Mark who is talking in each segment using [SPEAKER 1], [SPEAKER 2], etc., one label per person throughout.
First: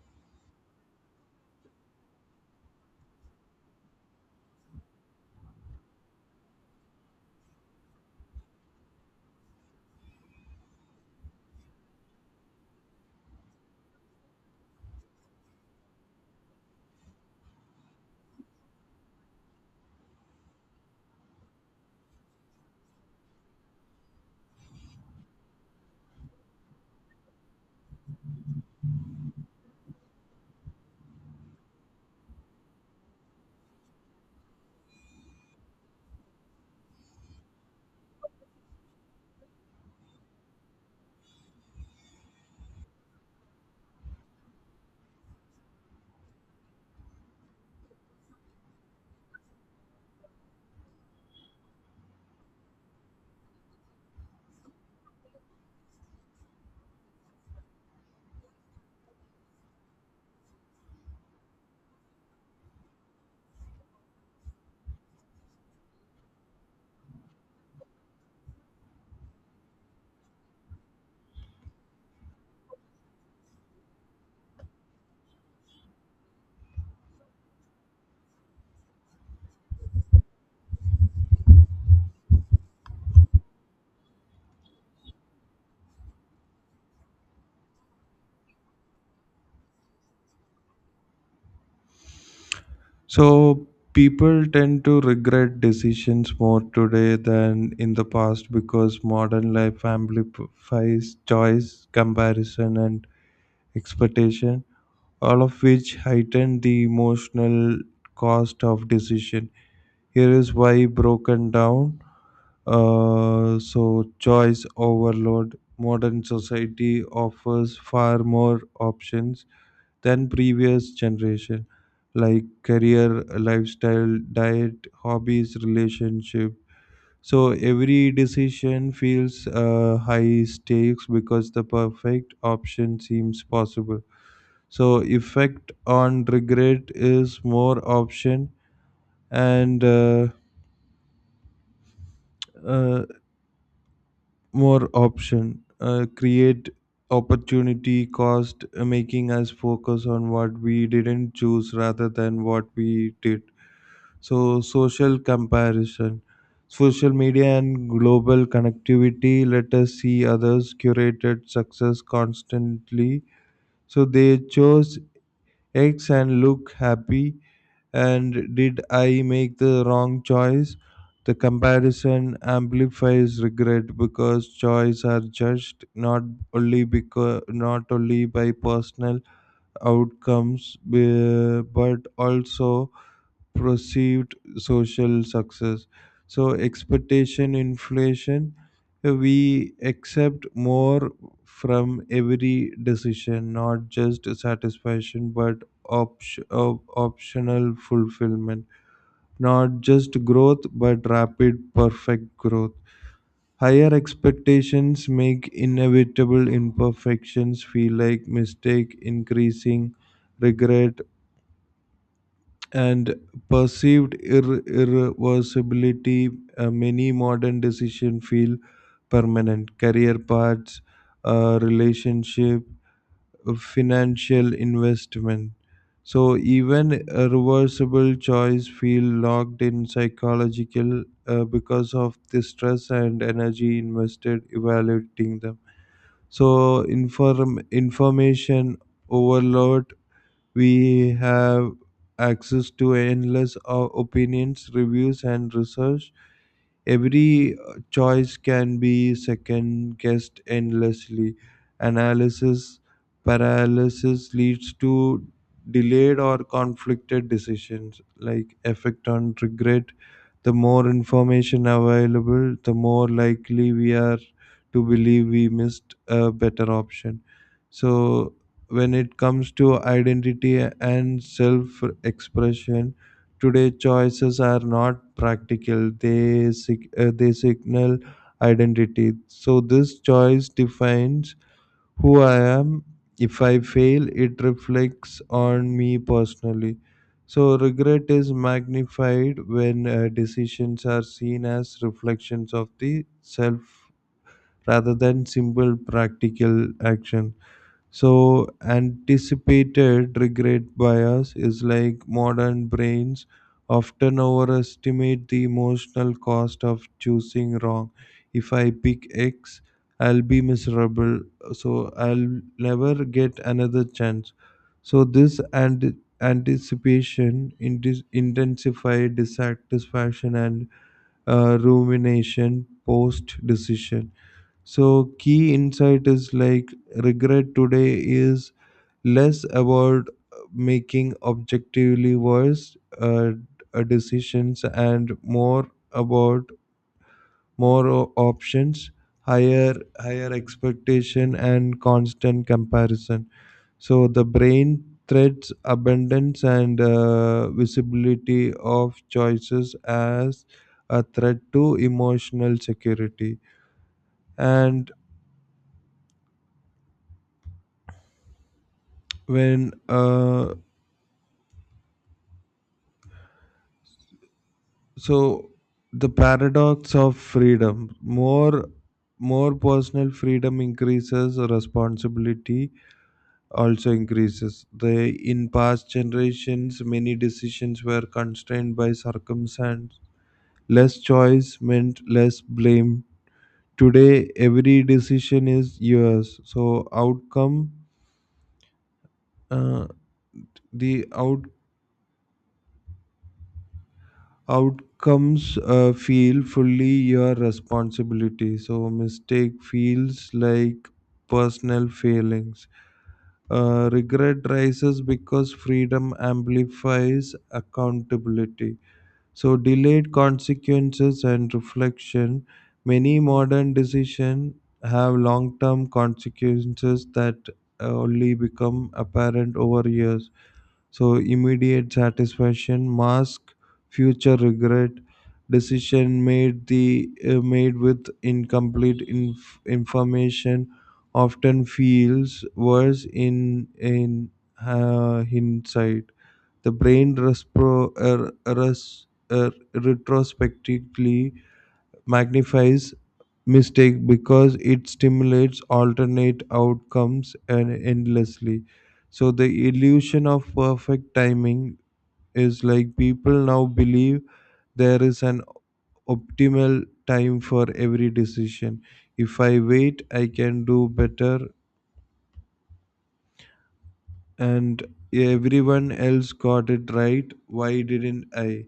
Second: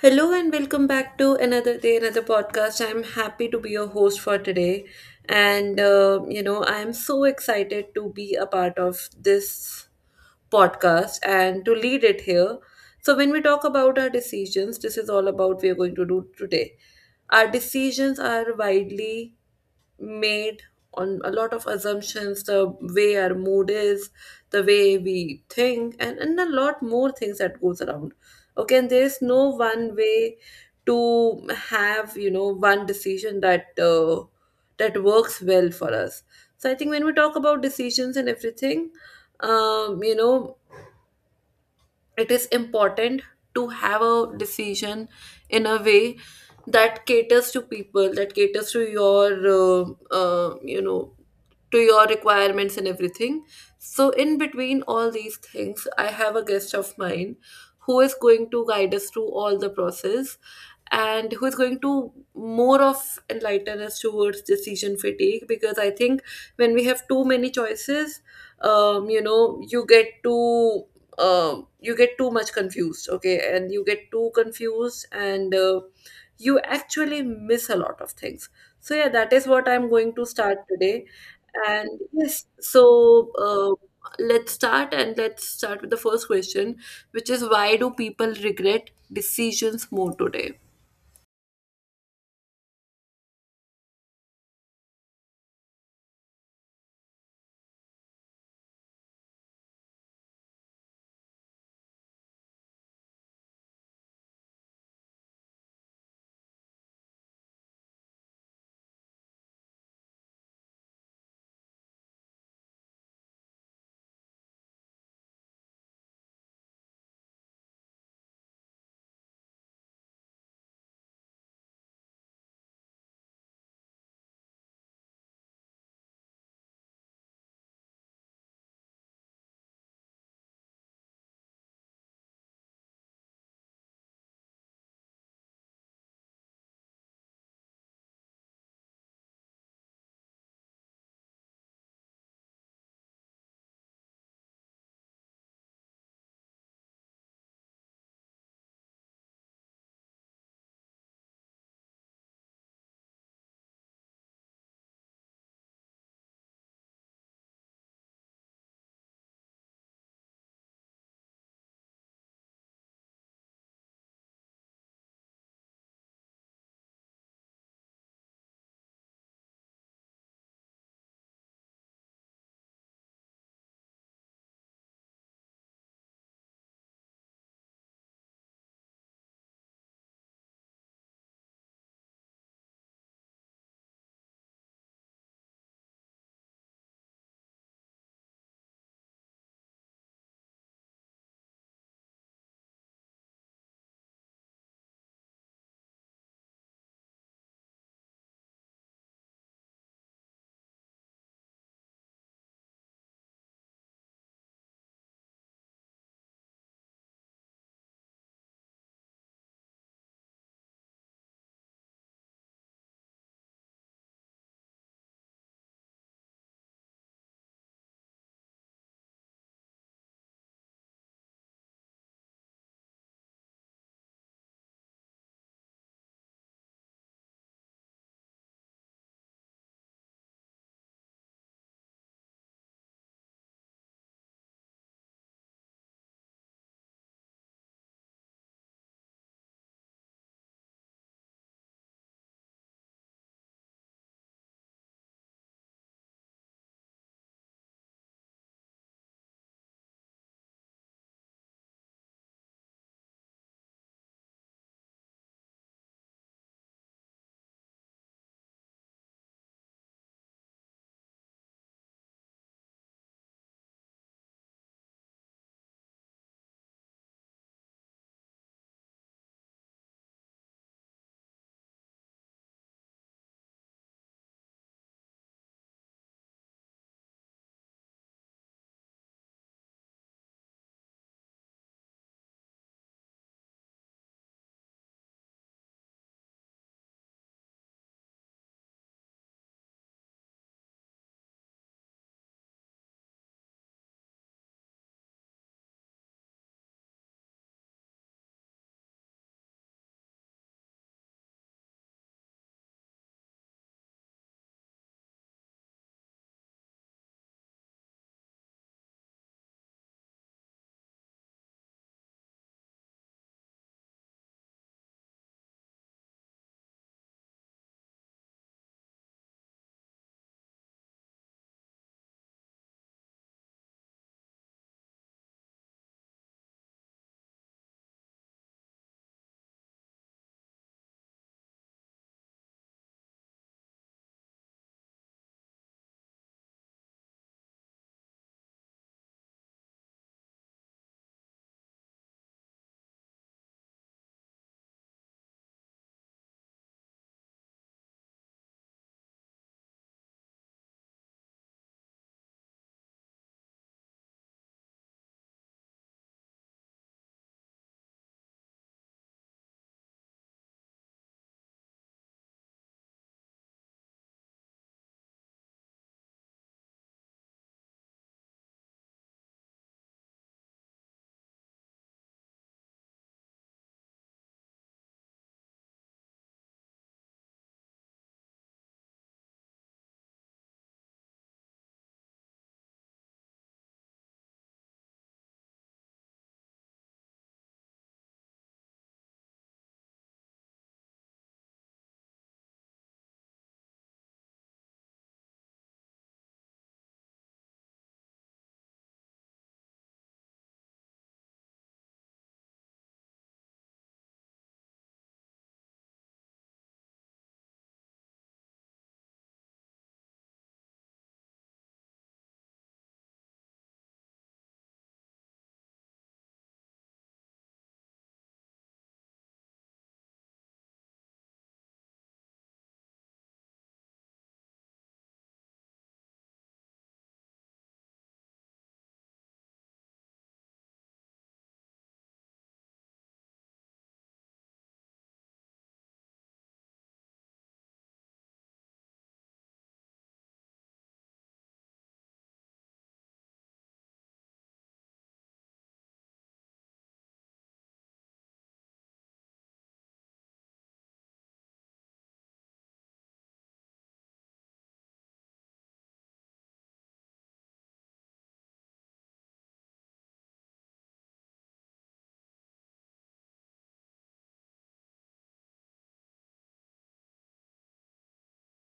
[SPEAKER 1] Hello and welcome back to another day, another podcast. I'm happy to be your host for today. And, I'm so excited to be a part of this podcast and to lead it here. So, when we talk about our decisions, this is all about we're going to do today. Our decisions are widely made on a lot of assumptions, the way our mood is, the way we think, and a lot more things that goes around. Okay, and there is no one way to have, one decision that that works well for us. So I think when we talk about decisions and everything, um, you know it is important to have a decision in a way that caters to people, that caters to your uh, uh, you know to your requirements and everything. So in between all these things, I have a guest of mine who is going to guide us through all the process and who is going to more of enlighten us towards decision fatigue. Because I think when we have too many choices, you get too, you get too much confused. Okay, and you get too confused, and you actually miss a lot of things. So yeah, that is what I'm going to start today. And yes, so let's start, and let's start with the first question, which is, why do people regret decisions more today?
[SPEAKER 2] So people tend to regret decisions more today than in the past because modern life amplifies choice, comparison, and expectation, all of which heighten the emotional cost of decision. Here is why broken down. So choice overload. Modern society offers far more options than previous generation, like career, lifestyle, diet, hobbies, relationship. So every decision feels high stakes because the perfect option seems possible. So effect on regret is more option, and uh, more option create opportunity cost, making us focus on what we didn't choose rather than what we did. So, social comparison, social media, and global connectivity let us see others' curated success constantly. So, they chose X and look happy. And did I make the wrong choice? The comparison amplifies regret because choices are judged not only by personal outcomes, but also perceived social success. So, expectation inflation, we accept more from every decision, not just satisfaction, but optional fulfillment. Not just growth, but rapid, perfect growth. Higher expectations make inevitable imperfections feel like mistake, increasing regret, and perceived irreversibility. Many modern decisions feel permanent. Career paths, relationship, financial investment. So even a reversible choice feel locked in psychological because of the stress and energy invested evaluating them. So information overload, we have access to endless opinions, reviews, and research. Every choice can be second guessed endlessly. Analysis paralysis leads to delayed or conflicted decisions. Like effect on regret, the more information available, the more likely we are to believe we missed a better option. So, when it comes to identity and self expression, today choices are not practical, they signal identity. So, this choice defines who I am. If I fail, it reflects on me personally. So, regret is magnified when decisions are seen as reflections of the self rather than simple practical action. So, anticipated regret bias is like modern brains often overestimate the emotional cost of choosing wrong. If I pick X, I'll be miserable, so I'll never get another chance. So, this and anticipation intensify dissatisfaction and rumination post decision. So, key insight is like regret today is less about making objectively worse decisions and more about options, higher expectation and constant comparison. So the brain threats abundance and visibility of choices as a threat to emotional security. And when so the paradox of freedom, more personal freedom increases responsibility, also increases the, in past generations many decisions were constrained by circumstance, less choice meant less blame. Today every decision is yours, so outcome, uh, the out outcomes feel fully your responsibility, so mistake feels like personal failings. Regret rises because freedom amplifies accountability. So delayed consequences and reflection, many modern decisions have long-term consequences that only become apparent over years. So immediate satisfaction mask future regret. Decision made the made with incomplete information often feels worse in in hindsight. The brain retrospectively magnifies mistake because it stimulates alternate outcomes and endlessly. So the illusion of perfect timing is like people now believe there is an optimal time for every decision. If I wait, I can do better, and everyone else got it right. Why didn't I?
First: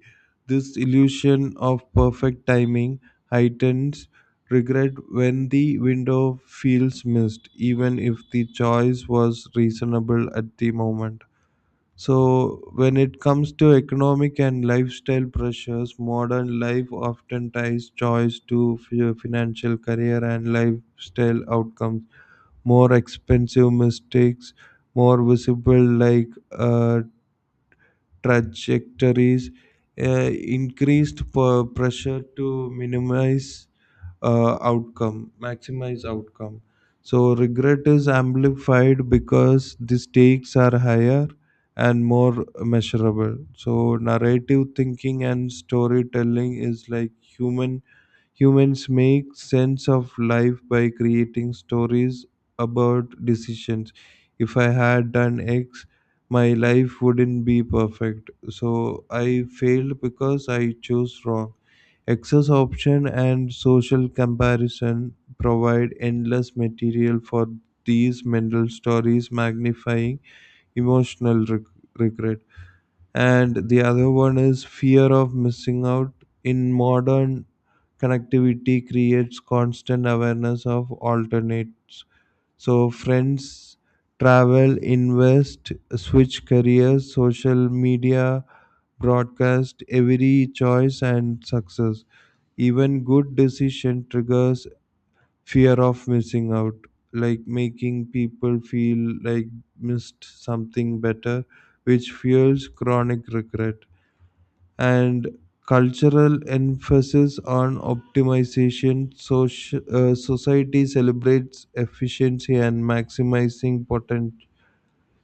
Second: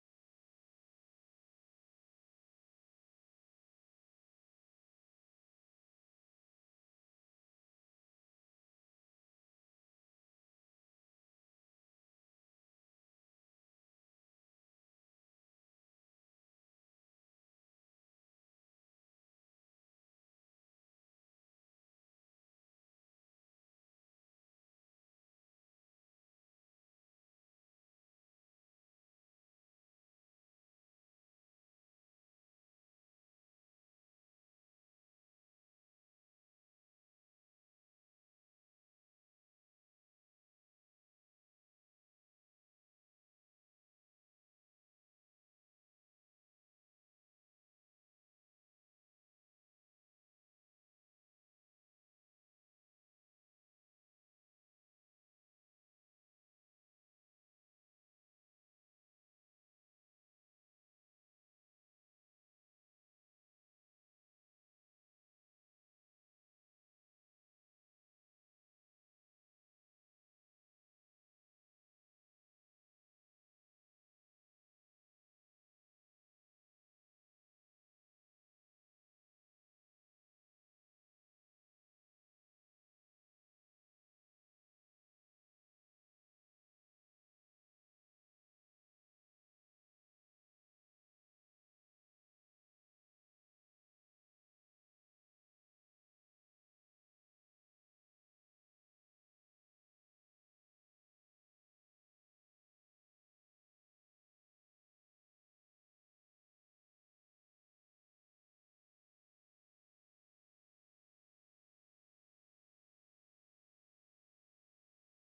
[SPEAKER 2] This illusion of perfect timing heightens regret when the window feels missed, even if the choice was reasonable at the moment. So, when it comes to economic and lifestyle pressures, modern life often ties choice to financial, career, and lifestyle outcomes. More expensive mistakes, more visible like trajectories, uh, increased pressure to minimize outcome maximize outcome. So regret is amplified because the stakes are higher and more measurable. So narrative thinking and storytelling is like humans make sense of life by creating stories about decisions. If I had done X, my life wouldn't be perfect, so I failed because I chose wrong. Access option and social comparison provide endless material for these mental stories, magnifying emotional regret. And the other one is fear of missing out. In modern connectivity, creates constant awareness of alternates. So friends travel, invest, switch careers, social media, broadcast every choice and success. Even good decision triggers fear of missing out, like making people feel like missed something better, which fuels chronic regret. And cultural emphasis on optimization, society celebrates efficiency and maximizing potential.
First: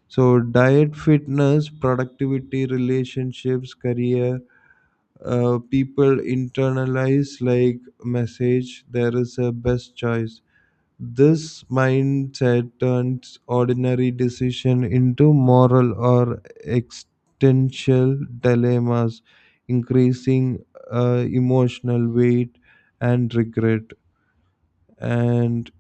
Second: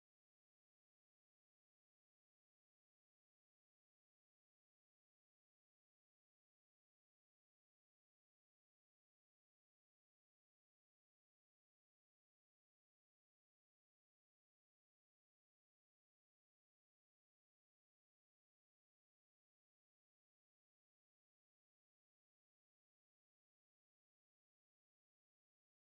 [SPEAKER 2] So diet, fitness, productivity, relationships, career, people internalize like message there is a best choice. This mindset turns ordinary decision into moral or existential dilemmas, increasing emotional weight and regret. And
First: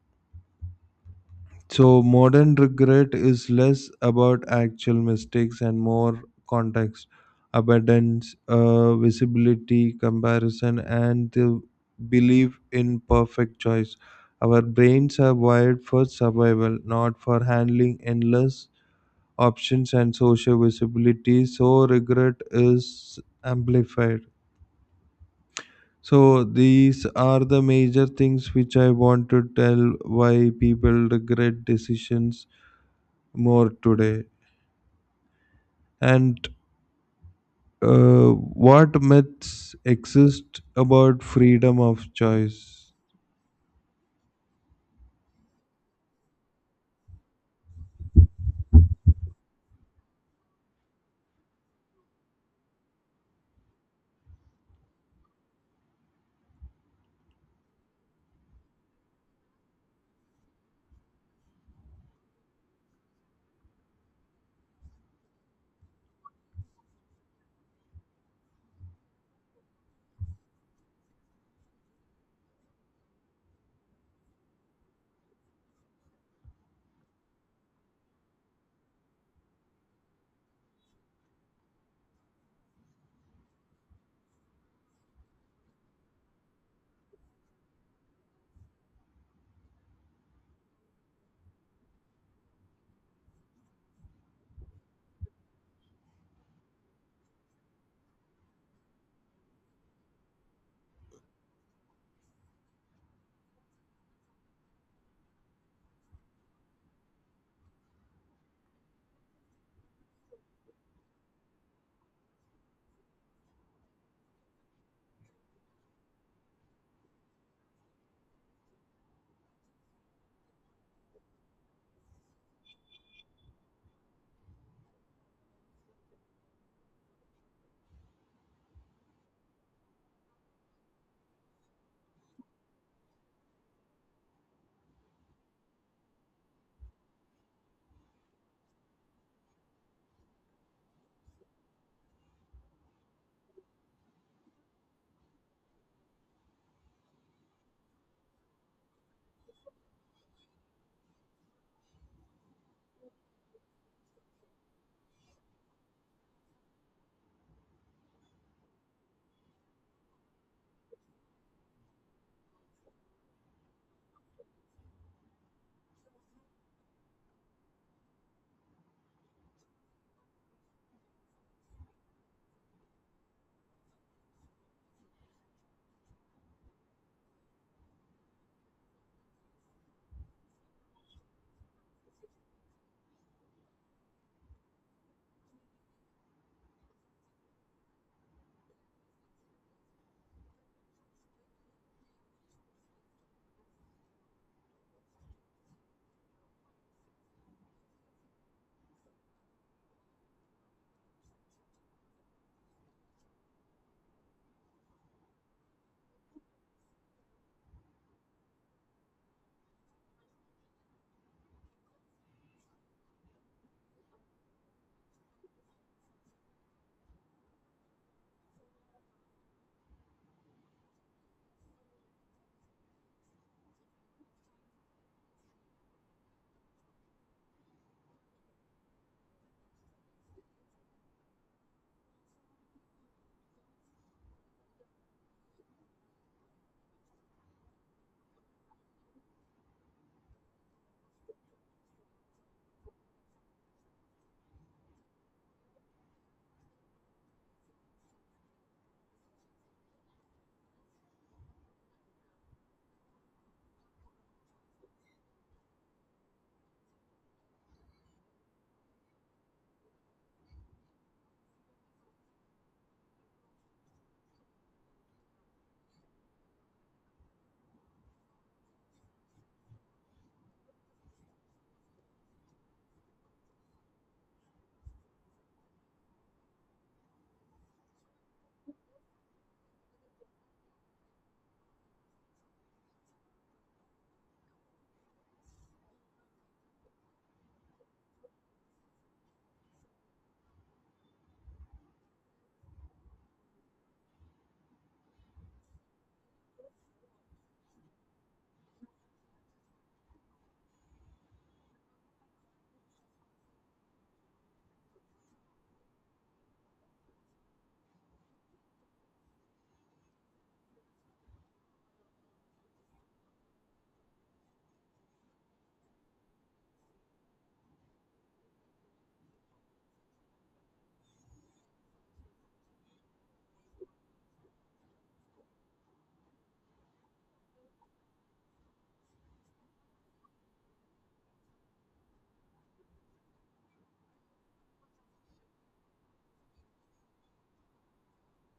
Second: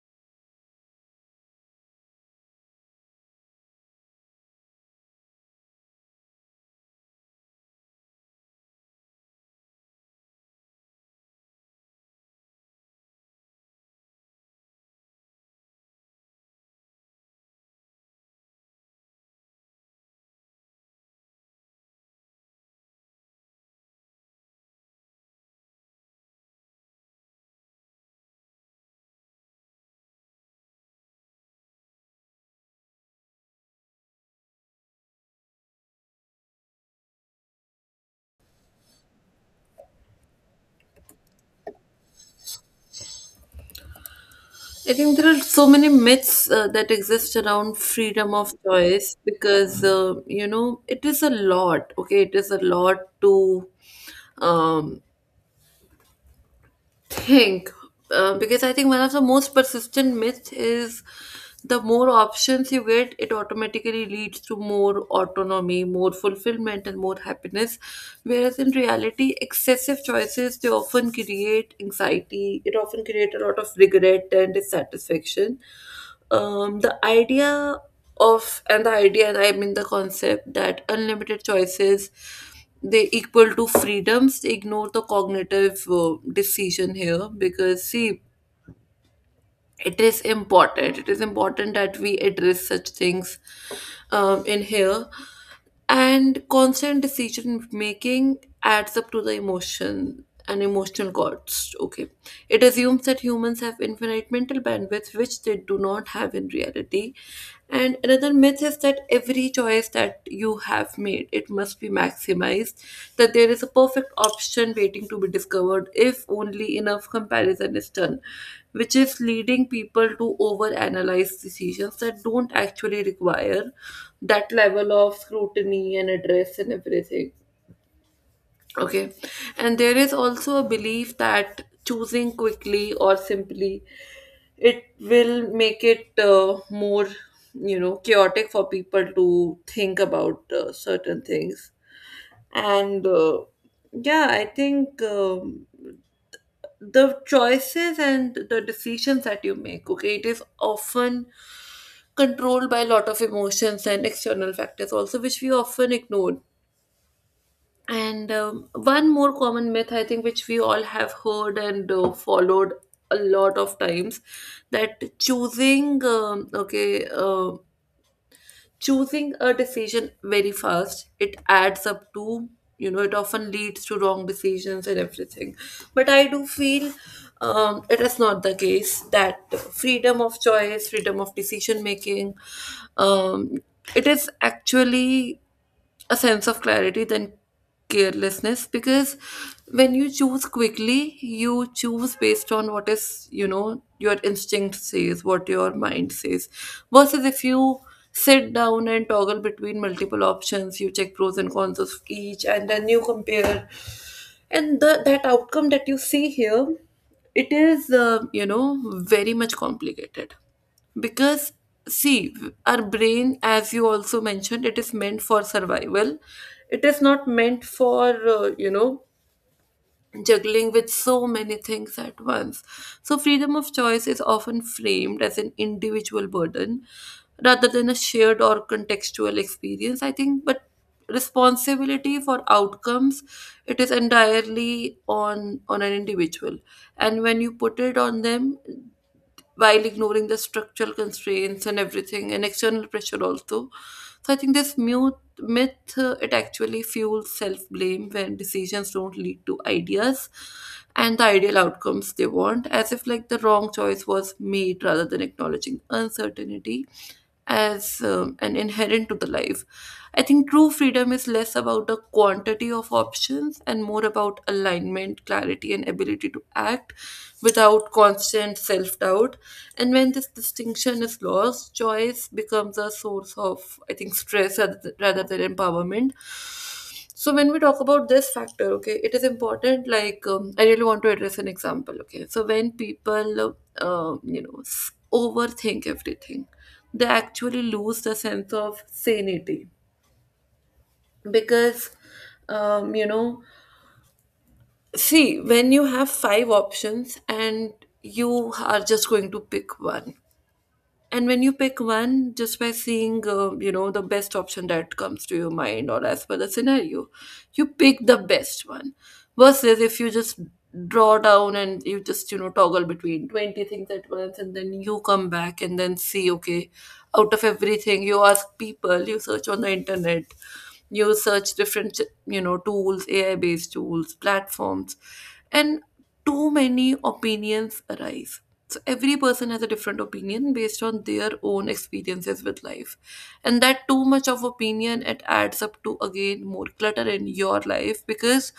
[SPEAKER 2] so modern regret is less about actual mistakes and more context, abundance, visibility, comparison, and the belief in perfect choice. Our brains are wired for survival, not for handling endless options and social visibility. So regret is amplified. So these are the major things which I want to tell why people regret decisions more today. And uh, what myths exist about freedom of choice?
[SPEAKER 1] I think there are so many myths that exist around freedom of choice because, it is a lot. Okay, it is a lot to, um, think. Because I think one of the most persistent myths is the more options you get, it automatically leads to more autonomy, more fulfillment, and more happiness. Whereas in reality, excessive choices, they often create anxiety, it often create a lot of regret and dissatisfaction. The idea of, and the idea and I mean, the concept that unlimited choices, they equal to freedoms, they ignore the cognitive decision here, because see, it is important, it is important that we address such things, in here. And constant decision making adds up to the emotional cost. Okay, it assumes that humans have infinite mental bandwidth, which they do not have in reality. And another myth is that every choice that you have made, it must be maximized, that there is a perfect option waiting to be discovered if only enough comparison is done, which is leading people to overanalyze decisions that don't actually require that level of scrutiny and address and everything. Okay. And there is also a belief that choosing quickly or simply, it will make it more, you know, chaotic for people to think about certain things. And Yeah, I think, the choices and the decisions that you make, okay, it is often controlled by a lot of emotions and external factors also, which we often ignore. And one more common myth, I think, which we all have heard and followed a lot of times, that choosing, choosing a decision very fast, it adds up to, you know, it often leads to wrong decisions and everything. But I do feel, it is not the case, that freedom of choice, freedom of decision making, um, it is actually a sense of clarity than carelessness. Because when you choose quickly, you choose based on what is, you know, your instinct says, what your mind says. Versus if you sit down and toggle between multiple options, you check pros and cons of each, and then you compare, and that outcome that you see here, it is, you know, very much complicated. Because see, our brain, as you also mentioned, it is meant for survival, it is not meant for, you know, juggling with so many things at once. So freedom of choice is often framed as an individual burden rather than a shared or contextual experience, I think. But responsibility for outcomes, it is entirely on an individual. And when you put it on them while ignoring the structural constraints and everything, and external pressure also. So I think this mute myth, it actually fuels self blame when decisions don't lead to ideas and the ideal outcomes they want, as if like the wrong choice was made rather than acknowledging uncertainty as, an inherent to the life. I think true freedom is less about the quantity of options and more about alignment, clarity, and ability to act without constant self doubt. And when this distinction is lost, choice becomes a source of, I think, stress rather than empowerment. So when we talk about this factor, okay, it is important. Like, I really want to address an example. Okay, so when people, overthink everything, they actually lose the sense of sanity. Because, um, you know, see when you have five options and you are just going to pick one. And when you pick one, just by seeing, the best option that comes to your mind or as per the scenario, you pick the best one. Versus if you just draw down and you just, you know, toggle between 20 things at once, and then you come back and then see, okay, out of everything, you ask people, you search on the internet, you search different, you know, tools, AI based tools, platforms, and too many opinions arise. So every person has a different opinion based on their own experiences with life. And that too much of opinion, it adds up to again more clutter in your life. Because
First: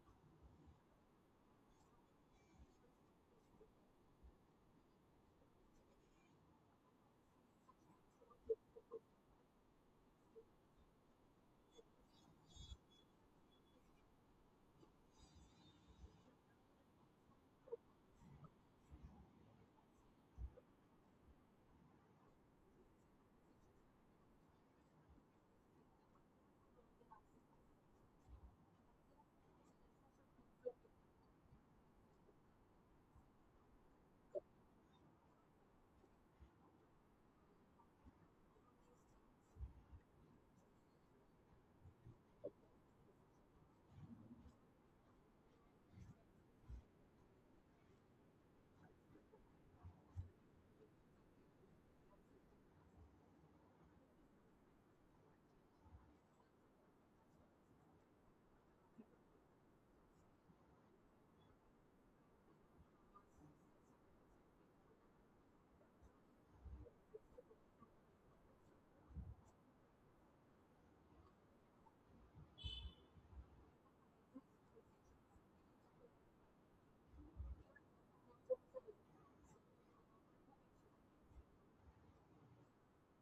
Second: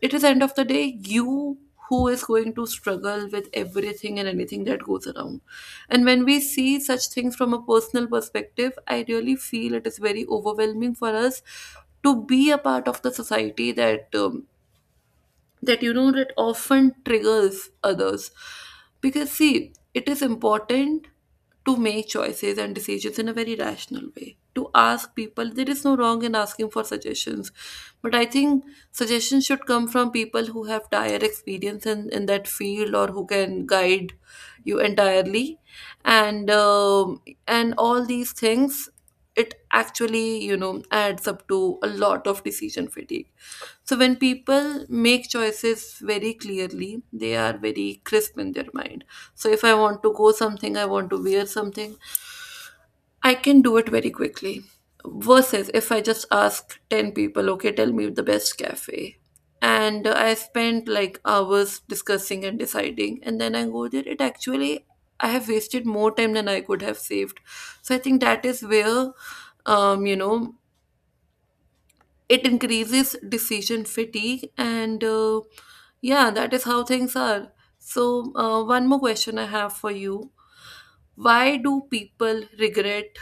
[SPEAKER 1] it is end of the day, you who is going to struggle with everything and anything that goes around. And when we see such things from a personal perspective, I really feel it is very overwhelming for us to be a part of the society that, that often triggers others. Because see, it is important to make choices and decisions in a very rational way. To ask people, there is no wrong in asking for suggestions, but I think suggestions should come from people who have dire experience in that field, or who can guide you entirely. and um, and all these things, it actually, you know, adds up to a lot of decision fatigue. So when people make choices very clearly, they are very crisp in their mind. So if I want to go something, I want to wear something, I can do it very quickly. Versus if I just ask 10 people, okay, tell me the best cafe. And I spent like hours discussing and deciding, and then I go there. It actually, I have wasted more time than I could have saved. So I think that is where, um, you know, it increases decision fatigue and yeah, that is how things are. So one more question I have for you. Why do people regret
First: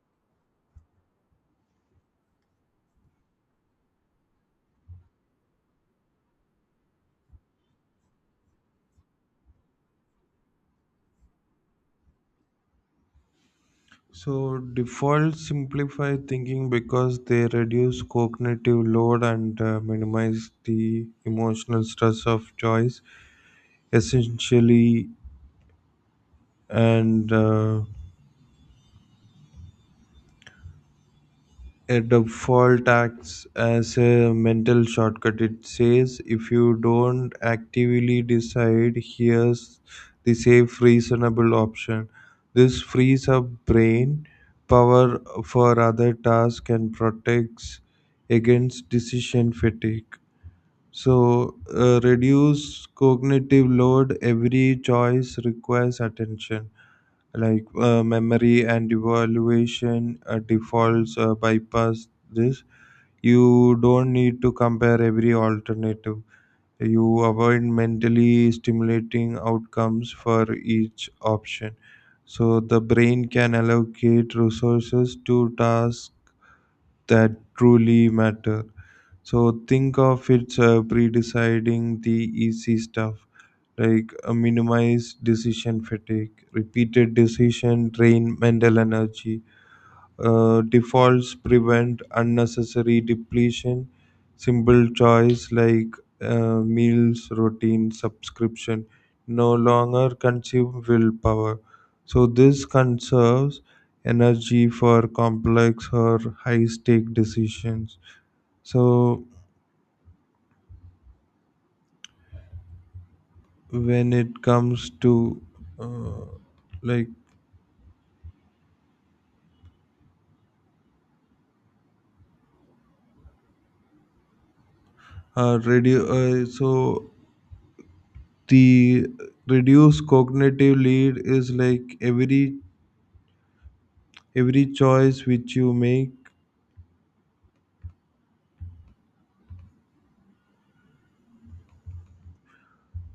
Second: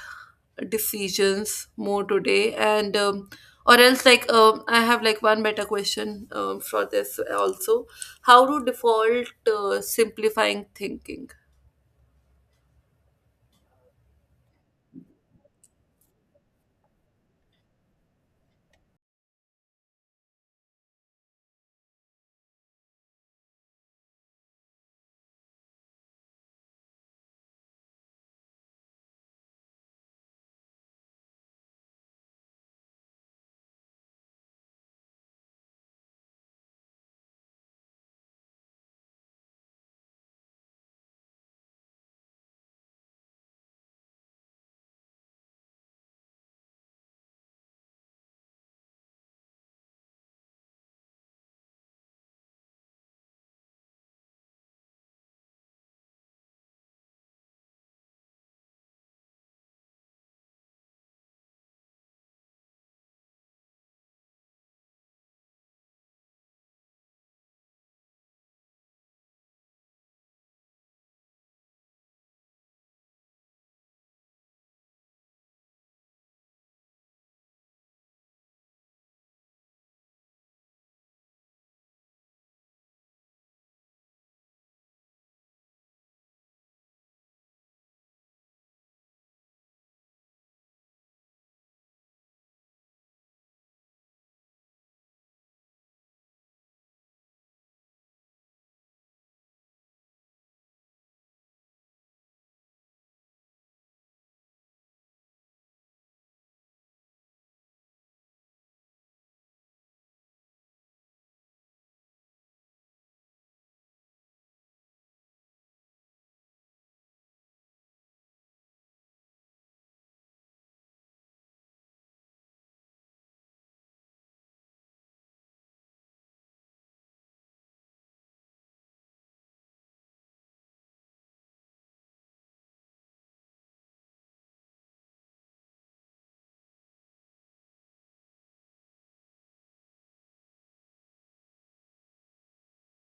[SPEAKER 1] decisions more today? And um, or else like um, I have like one better question, for this also. How to default, simplifying thinking?
[SPEAKER 2] So, defaults simplify thinking because they reduce cognitive load and minimize the emotional stress of choice, essentially, and a default acts as a mental shortcut. It says if you don't actively decide, here's the safe, reasonable option. This frees up brain power for other tasks and protects against decision fatigue. So, reduce cognitive load. Every choice requires attention, like memory and evaluation. Defaults bypass this. You don't need to compare every alternative. You avoid mentally stimulating outcomes for each option, so the brain can allocate resources to tasks that truly matter. So think of it, pre-deciding the easy stuff. Like minimize decision fatigue, repeated decision drain mental energy. Defaults prevent unnecessary depletion. Simple choice like meals, routine, subscription no longer consume willpower. So this conserves energy for complex or high stake decisions. So when it comes to uh, like radio so the reduced cognitive lead is like every choice which you make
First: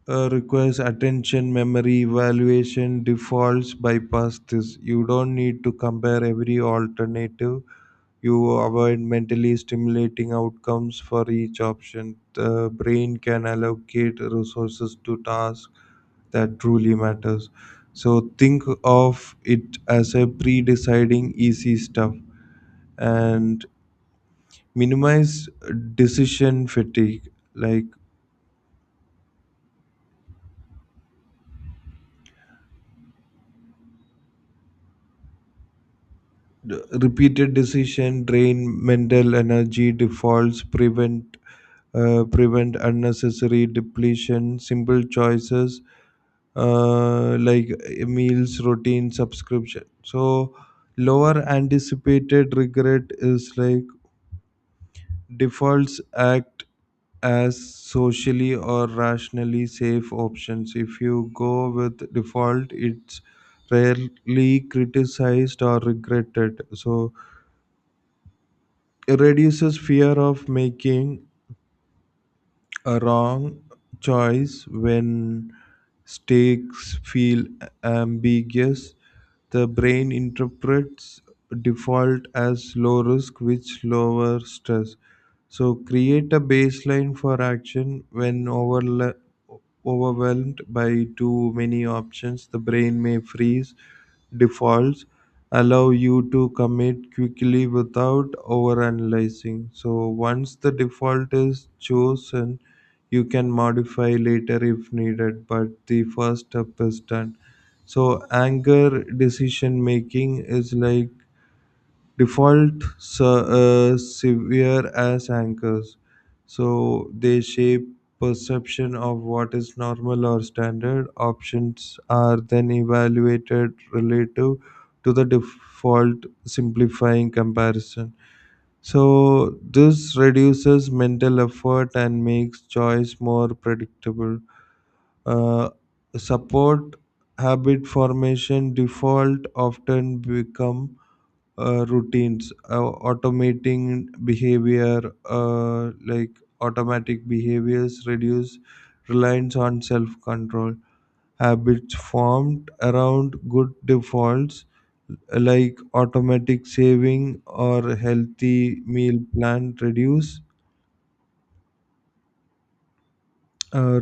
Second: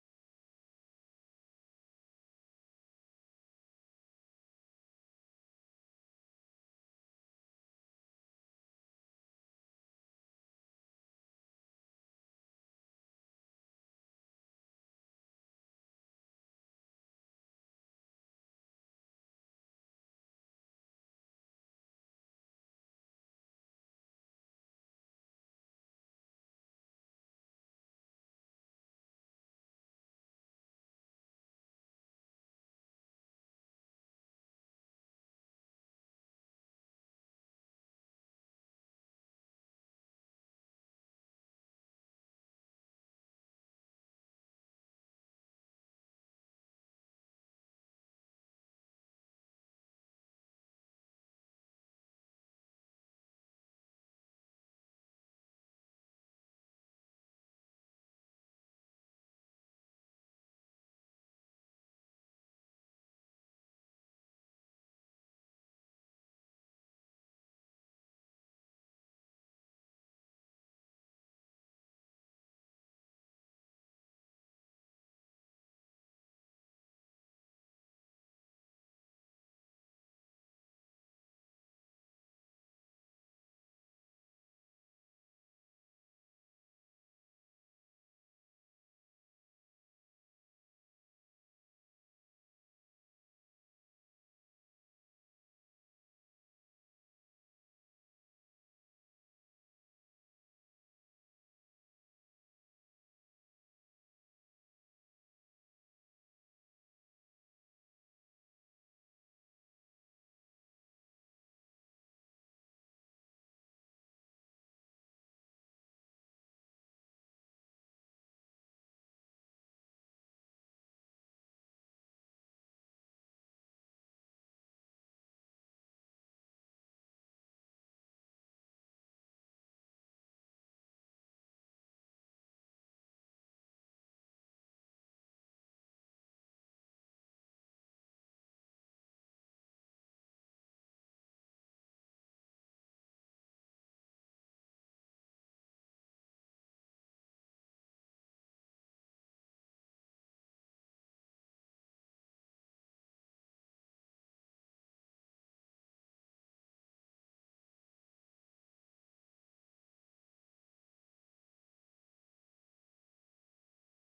[SPEAKER 2] requires attention, memory, evaluation. Defaults bypass this. You don't need to compare every alternative. You avoid mentally stimulating outcomes for each option. The brain can allocate resources to tasks that truly matters. So think of it as a pre-deciding easy stuff, and minimize decision fatigue. Like repeated decision drain mental energy, defaults prevent unnecessary depletion. Simple choices like meals, routine, subscription. So lower anticipated regret is like defaults act as socially or rationally safe options. If you go with default, it's rarely criticized or regretted, so reduces fear of making a wrong choice when stakes feel ambiguous. The brain interprets default as low risk, which lowers stress. So, create a baseline for action when overwhelmed by too many options. The brain may freeze defaults, allow you to commit quickly without overanalyzing. So, once the default is chosen, you can modify later if needed, but the first step is done. So anger decision making is like severe as anchors, so they shape perception of what is normal or standard. Options are then evaluated relative to the default, simplifying comparison. So this reduces mental effort and makes choice more predictable. Uh, Support habit formation, default often become routines, automating behavior. Like automatic behaviors reduce reliance on self-control. Habits formed around good defaults like automatic saving or healthy meal plan uh,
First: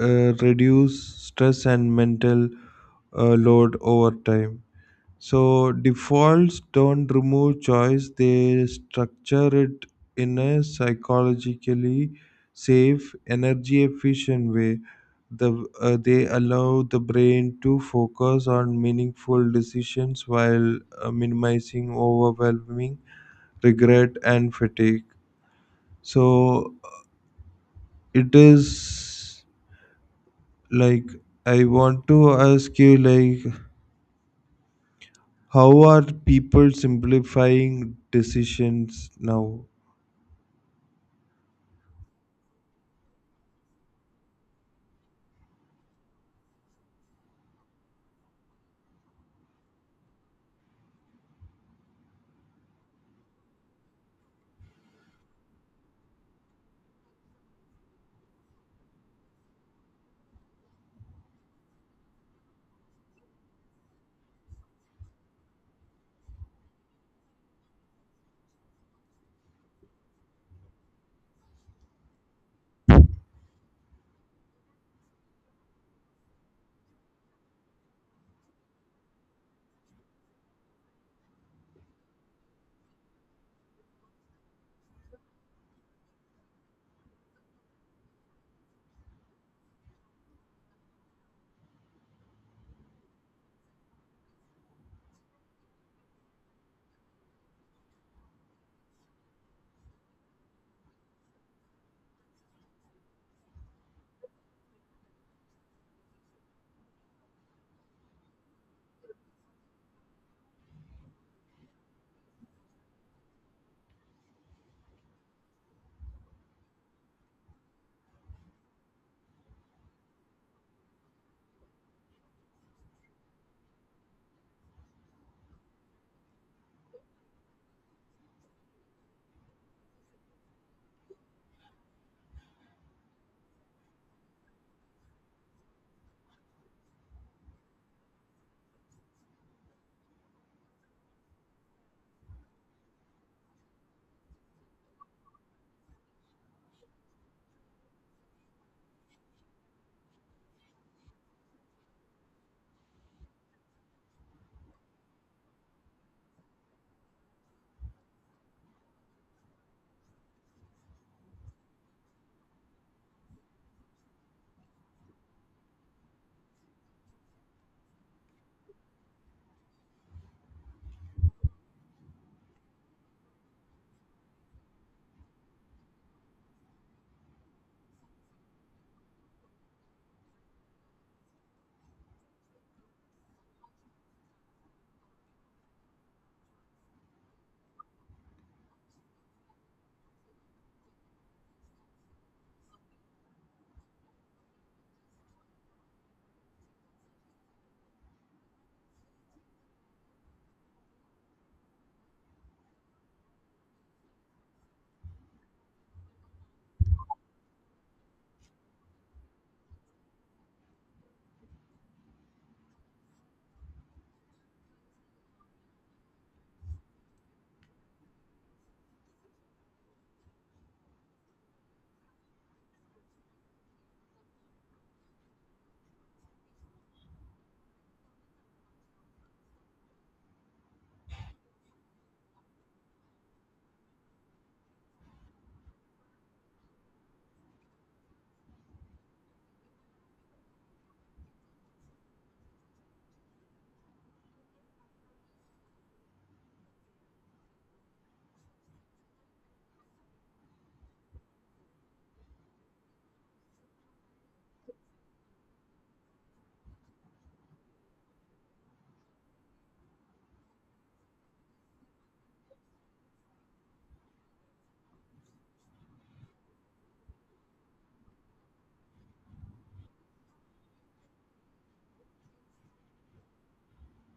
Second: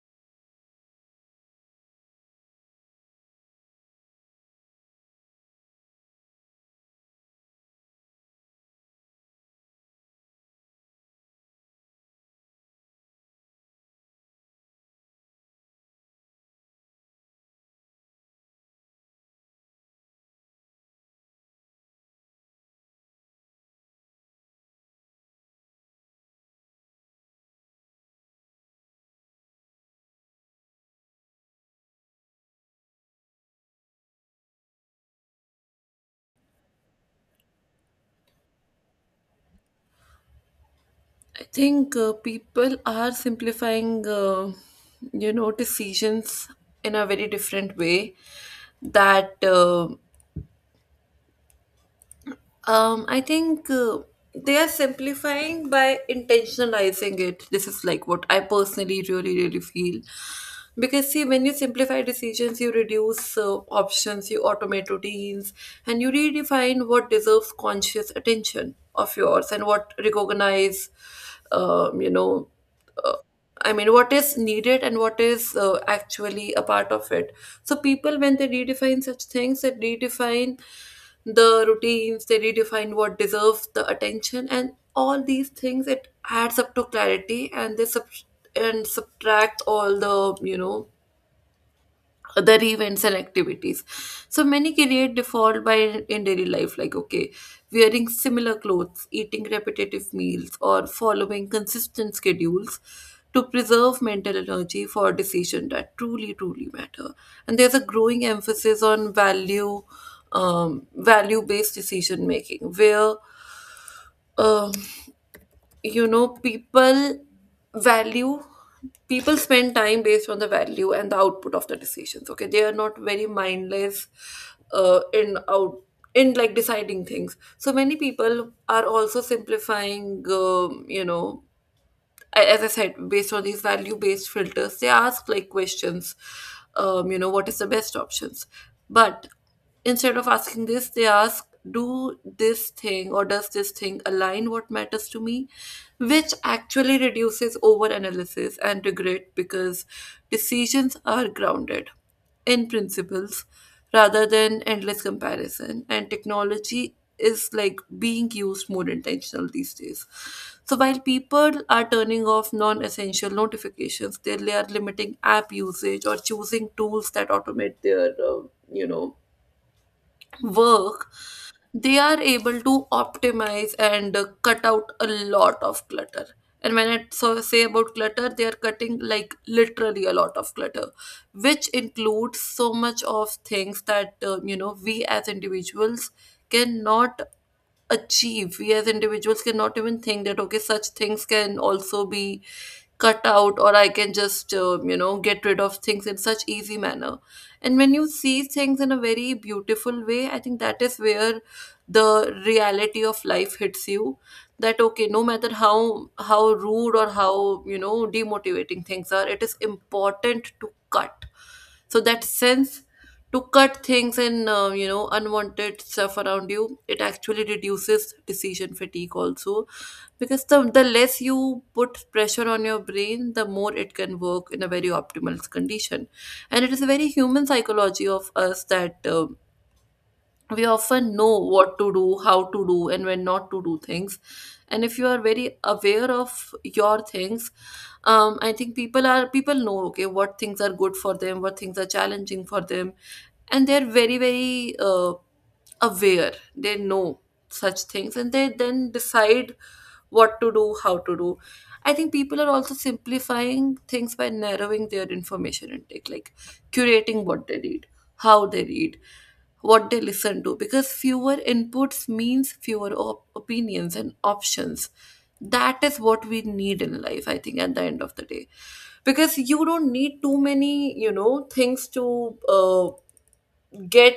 [SPEAKER 2] reduce stress and mental load over time. So defaults don't remove choice, they structure it in a psychologically safe, energy efficient way. They allow the brain to focus on meaningful decisions while minimizing overwhelming regret and fatigue. So it is like I want to ask you, like, how are people simplifying decisions now?
[SPEAKER 1] I think people are simplifying, decisions in a very different way. That I think, they are simplifying by intentionalizing it. This is like what I personally really, really feel. Because see, when you simplify decisions, you reduce options, you automate routines, and you redefine what deserves conscious attention of yours and what recognize, um, you know uh, I mean, what is needed and what is actually a part of it. So people, when they redefine such things, they redefine the routines, they redefine what deserves the attention, and all these things, it adds up to clarity, and they sub- and subtract all the, you know, other events and activities. So many create default by in daily life, like okay, wearing similar clothes, eating repetitive meals, or following consistent schedules to preserve mental energy for decisions that truly, truly matter. And there's a growing emphasis on value-based decision making, where, um, you know, value people spend time based on the value and the output of the decisions. Okay, they are not very mindless, uh, in out in like deciding things. So many people are also simplifying, as I said, based on these value based filters, they ask like questions, what is the best options. But instead of asking this, they ask, do this thing, or does this thing align what matters to me? Which actually reduces over analysis and regret, because decisions are grounded in principles rather than endless comparison. And technology is like being used more intentional these days, so while people are turning off non-essential notifications, they are limiting app usage or choosing tools that automate their you know work. They are able to optimize and cut out a lot of clutter. And when I so say about clutter, they are cutting like literally a lot of clutter, which includes so much of things that we as individuals cannot achieve. We as individuals cannot even think that, okay, such things can also be cut out, or I can just, get rid of things in such easy manner. And when you see things in a very beautiful way, I think that is where the reality of life hits you, that okay, no matter how rude or how, you know, demotivating things are, it is important to cut, so that sense, to cut things and, unwanted stuff around you, it actually reduces decision fatigue also, because the less you put pressure on your brain, the more it can work in a very optimal condition. And it is a very human psychology of us that, we often know what to do, how to do, and when not to do things. And if you are very aware of your things, I think people are, people know, okay, what things are good for them, what things are challenging for them, and they're very very, aware, they know such things, and they then decide what to do, how to do. I think people are also simplifying things by narrowing their information intake, like curating what they read, how they read, what they listen to, because fewer inputs means fewer opinions and options. That is what we need in life, I think, at the end of the day, because you don't need too many, you know, things to get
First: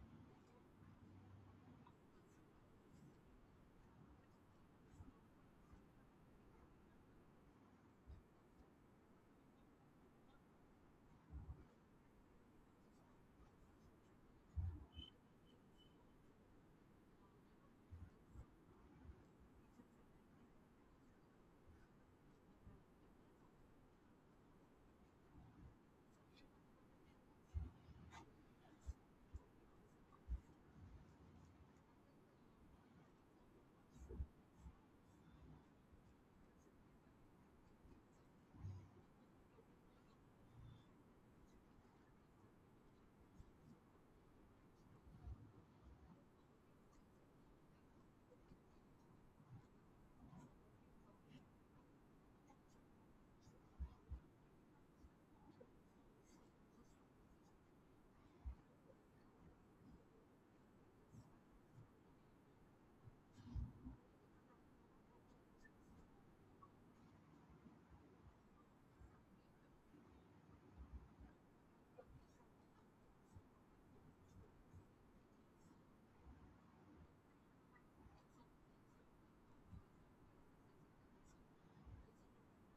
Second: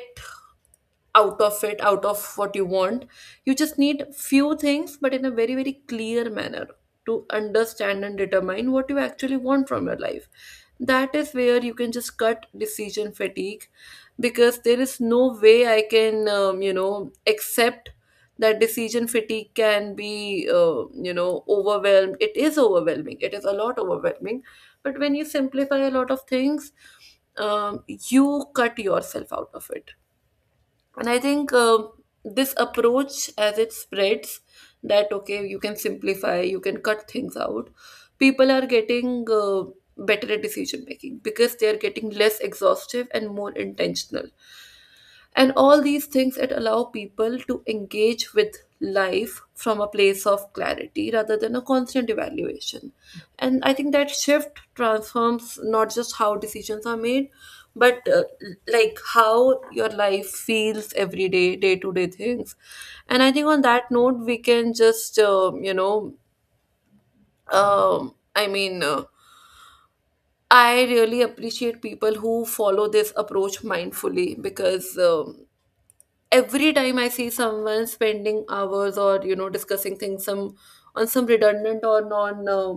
[SPEAKER 1] out of it, out of what you want. You just need few things, but in a very very clear manner, to understand and determine what you actually want from your life. That is where you can just cut decision fatigue, because there is no way I can, accept that decision fatigue can be, overwhelmed. It is overwhelming, it is a lot overwhelming. But when you simplify a lot of things, you cut yourself out of it. And I think, this approach, as it spreads, that okay, you can simplify, you can cut things out, people are getting, better at decision making, because they are getting less exhaustive and more intentional. And all these things, it allow people to engage with life from a place of clarity rather than a constant evaluation. And I think that shift transforms not just how decisions are made, but like how your life feels, every day, day to day things. And I think on that note, we can just um, i mean uh, I really appreciate people who follow this approach mindfully, because every time I see someone spending hours or, you know, discussing things, some, on some redundant or non uh,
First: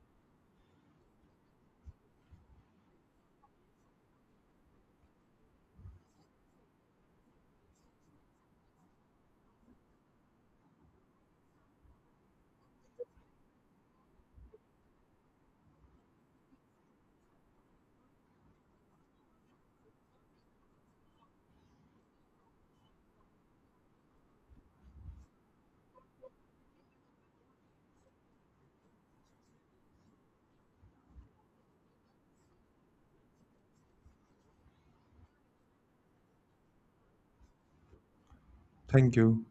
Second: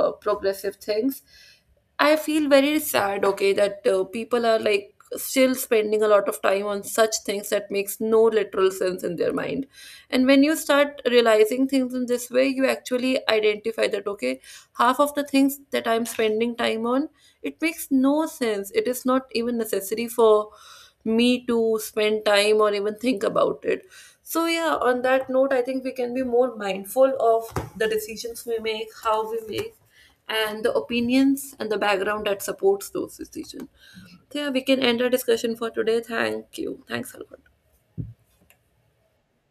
[SPEAKER 1] uh, progressive things, I feel very sad, okay, that people are like still spending a lot of time on such things that makes no literal sense in their mind. And when you start realizing things in this way, you actually identify that, okay, half of the things that I'm spending time on, it makes no sense. It is not even necessary for me to spend time or even think about it. So, yeah, on that note, I think we can be more mindful of the decisions we make, how we make, and the opinions and the background that supports those decisions. So, yeah, we can end our discussion for today. Thank you. Thanks a lot.
[SPEAKER 2] Thank you.